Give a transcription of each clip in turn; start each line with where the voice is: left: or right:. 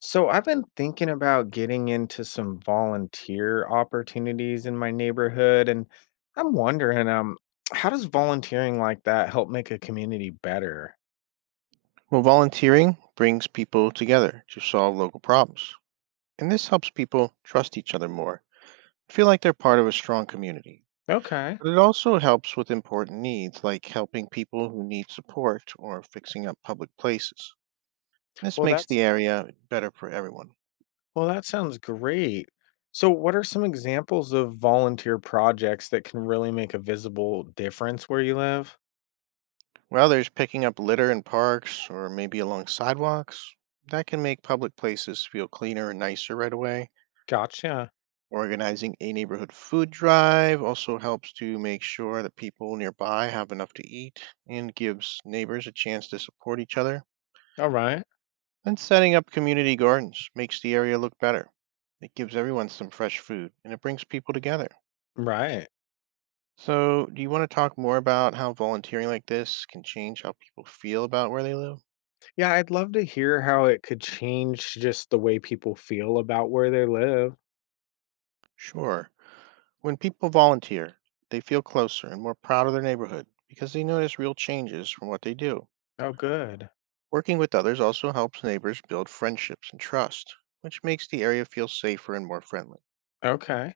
left: So I've been thinking about getting into some volunteer opportunities in my neighborhood, and I'm wondering, how does volunteering like that help make a community better?
right: Well, volunteering brings people together to solve local problems, and this helps people trust each other more, feel like they're part of a strong community.
left: Okay.
right: But it also helps with important needs like helping people who need support or fixing up public places. This
left: Well,
right: makes
left: that's
right: the area better for everyone.
left: well, that sounds great. So what are some examples of volunteer projects that can really make a visible difference where you live?
right: While there's picking up litter in parks or maybe along sidewalks, that can make public places feel cleaner and nicer right away.
left: Gotcha.
right: Organizing a neighborhood food drive also helps to make sure that people nearby have enough to eat and gives neighbors a chance to support each other.
left: All right.
right: And setting up community gardens makes the area look better. It gives everyone some fresh food and it brings people together.
left: Right.
right: So, do you want to talk more about how volunteering like this can change how people feel about where they live?
left: Yeah, I'd love to hear how it could change just the way people feel about where they live.
right: Sure. When people volunteer, they feel closer and more proud of their neighborhood because they notice real changes from what they do.
left: Oh, good.
right: Working with others also helps neighbors build friendships and trust, which makes the area feel safer and more friendly.
left: Okay.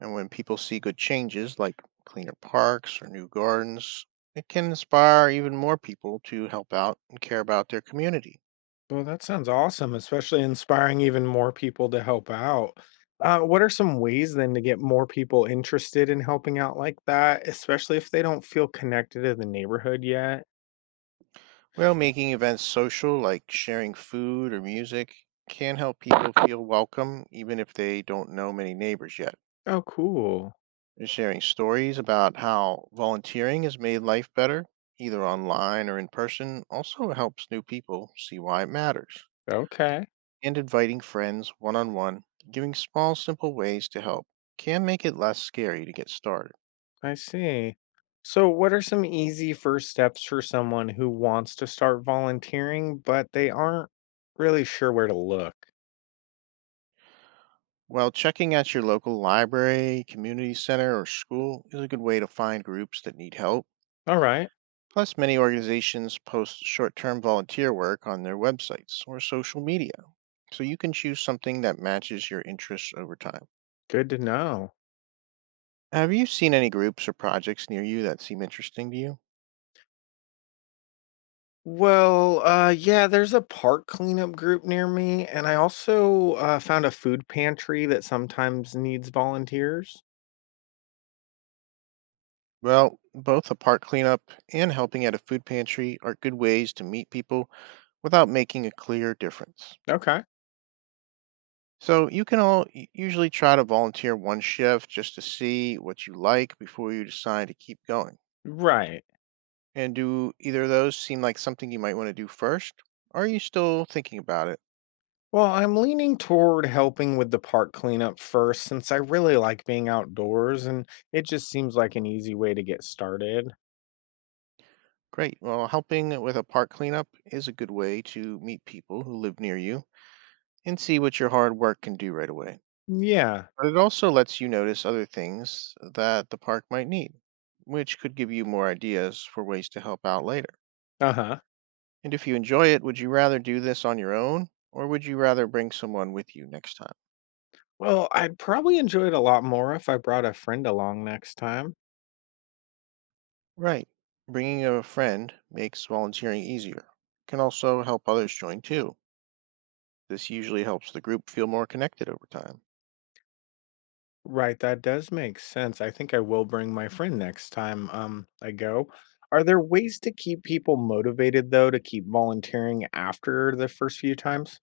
right: And when people see good changes like cleaner parks or new gardens, it can inspire even more people to help out and care about their community.
left: Well, that sounds awesome, especially inspiring even more people to help out. What are some ways then to get more people interested in helping out like that, especially if they don't feel connected to the neighborhood yet?
right: Well, making events social, like sharing food or music, can help people feel welcome even if they don't know many neighbors yet.
left: Oh, cool.
right: Sharing stories about how volunteering has made life better, either online or in person, also helps new people see why it matters.
left: Okay,
right: And inviting friends one on one, giving small, simple ways to help, can make it less scary to get started.
left: I see. So, what are some easy first steps for someone who wants to start volunteering, but they aren't really sure where to look?
right: While checking at your local library, community center, or school is a good way to find groups that need help.
left: All right,
right: Plus, many organizations post short term volunteer work on their websites or social media, so you can choose something that matches your interests over time.
left: good to know.
right: Have you seen any groups or projects near you that seem interesting to you?
left: Well, yeah, there's a park cleanup group near me, and I also found a food pantry that sometimes needs volunteers.
right: Well, both a park cleanup and helping at a food pantry are good ways to meet people without making a clear difference.
left: Okay.
right: So you can usually try to volunteer one shift just to see what you like before you decide to keep going.
left: Right.
right: And do either of those seem like something you might want to do first? Or are you still thinking about it?
left: Well, I'm leaning toward helping with the park cleanup first since I really like being outdoors and it just seems like an easy way to get started.
right: Great. Well, helping with a park cleanup is a good way to meet people who live near you and see what your hard work can do right away.
left: Yeah.
right: But it also lets you notice other things that the park might need, which could give you more ideas for ways to help out later.
left: Uh huh.
right: And if you enjoy it, would you rather do this on your own or would you rather bring someone with you next time?
left: Well, I'd probably enjoy it a lot more if I brought a friend along next time.
right: Right. Bringing a friend makes volunteering easier. Can also help others join too. This usually helps the group feel more connected over time.
left: Right, that does make sense. I think I will bring my friend next time I go. Are there ways to keep people motivated though to keep volunteering after the first few times?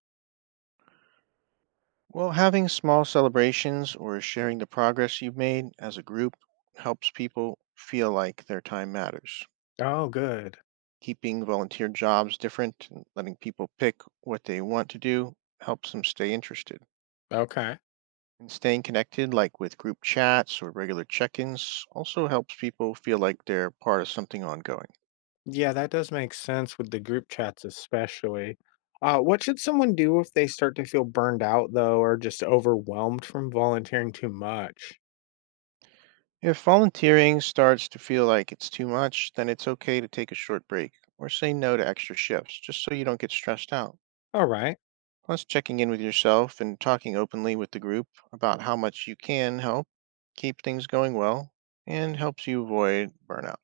right: Well, having small celebrations or sharing the progress you've made as a group helps people feel like their time matters.
left: Oh, good.
right: Keeping volunteer jobs different and letting people pick what they want to do helps them stay interested.
left: Okay.
right: And staying connected, like with group chats or regular check ins, also helps people feel like they're part of something ongoing.
left: Yeah, that does make sense with the group chats especially. What should someone do if they start to feel burned out though or just overwhelmed from volunteering too much?
right: If volunteering starts to feel like it's too much, then it's okay to take a short break or say no to extra shifts just so you don't get stressed out.
left: All right.
right: Plus, checking in with yourself and talking openly with the group about how much you can help keep things going well and helps you avoid burnout.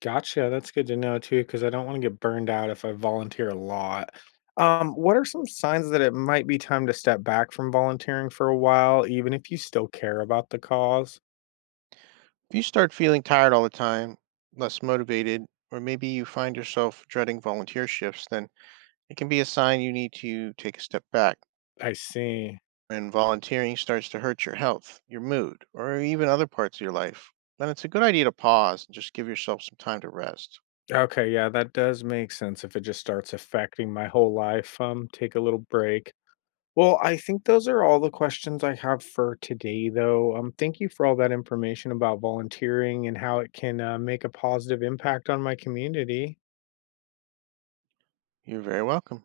left: Gotcha, that's good to know too, because I don't wanna get burned out if I volunteer a lot. What are some signs that it might be time to step back from volunteering for a while, even if you still care about the cause?
right: If you start feeling tired all the time, less motivated, or maybe you find yourself dreading volunteer shifts, then it can be a sign you need to take a step back.
left: I see.
right: When volunteering starts to hurt your health, your mood, or even other parts of your life, then it's a good idea to pause and just give yourself some time to rest.
left: Okay, yeah, that does make sense if it just starts affecting my whole life, take a little break. Well, I think those are all the questions I have for today, though. Thank you for all that information about volunteering and how it can, make a positive impact on my community.
right: You're very welcome.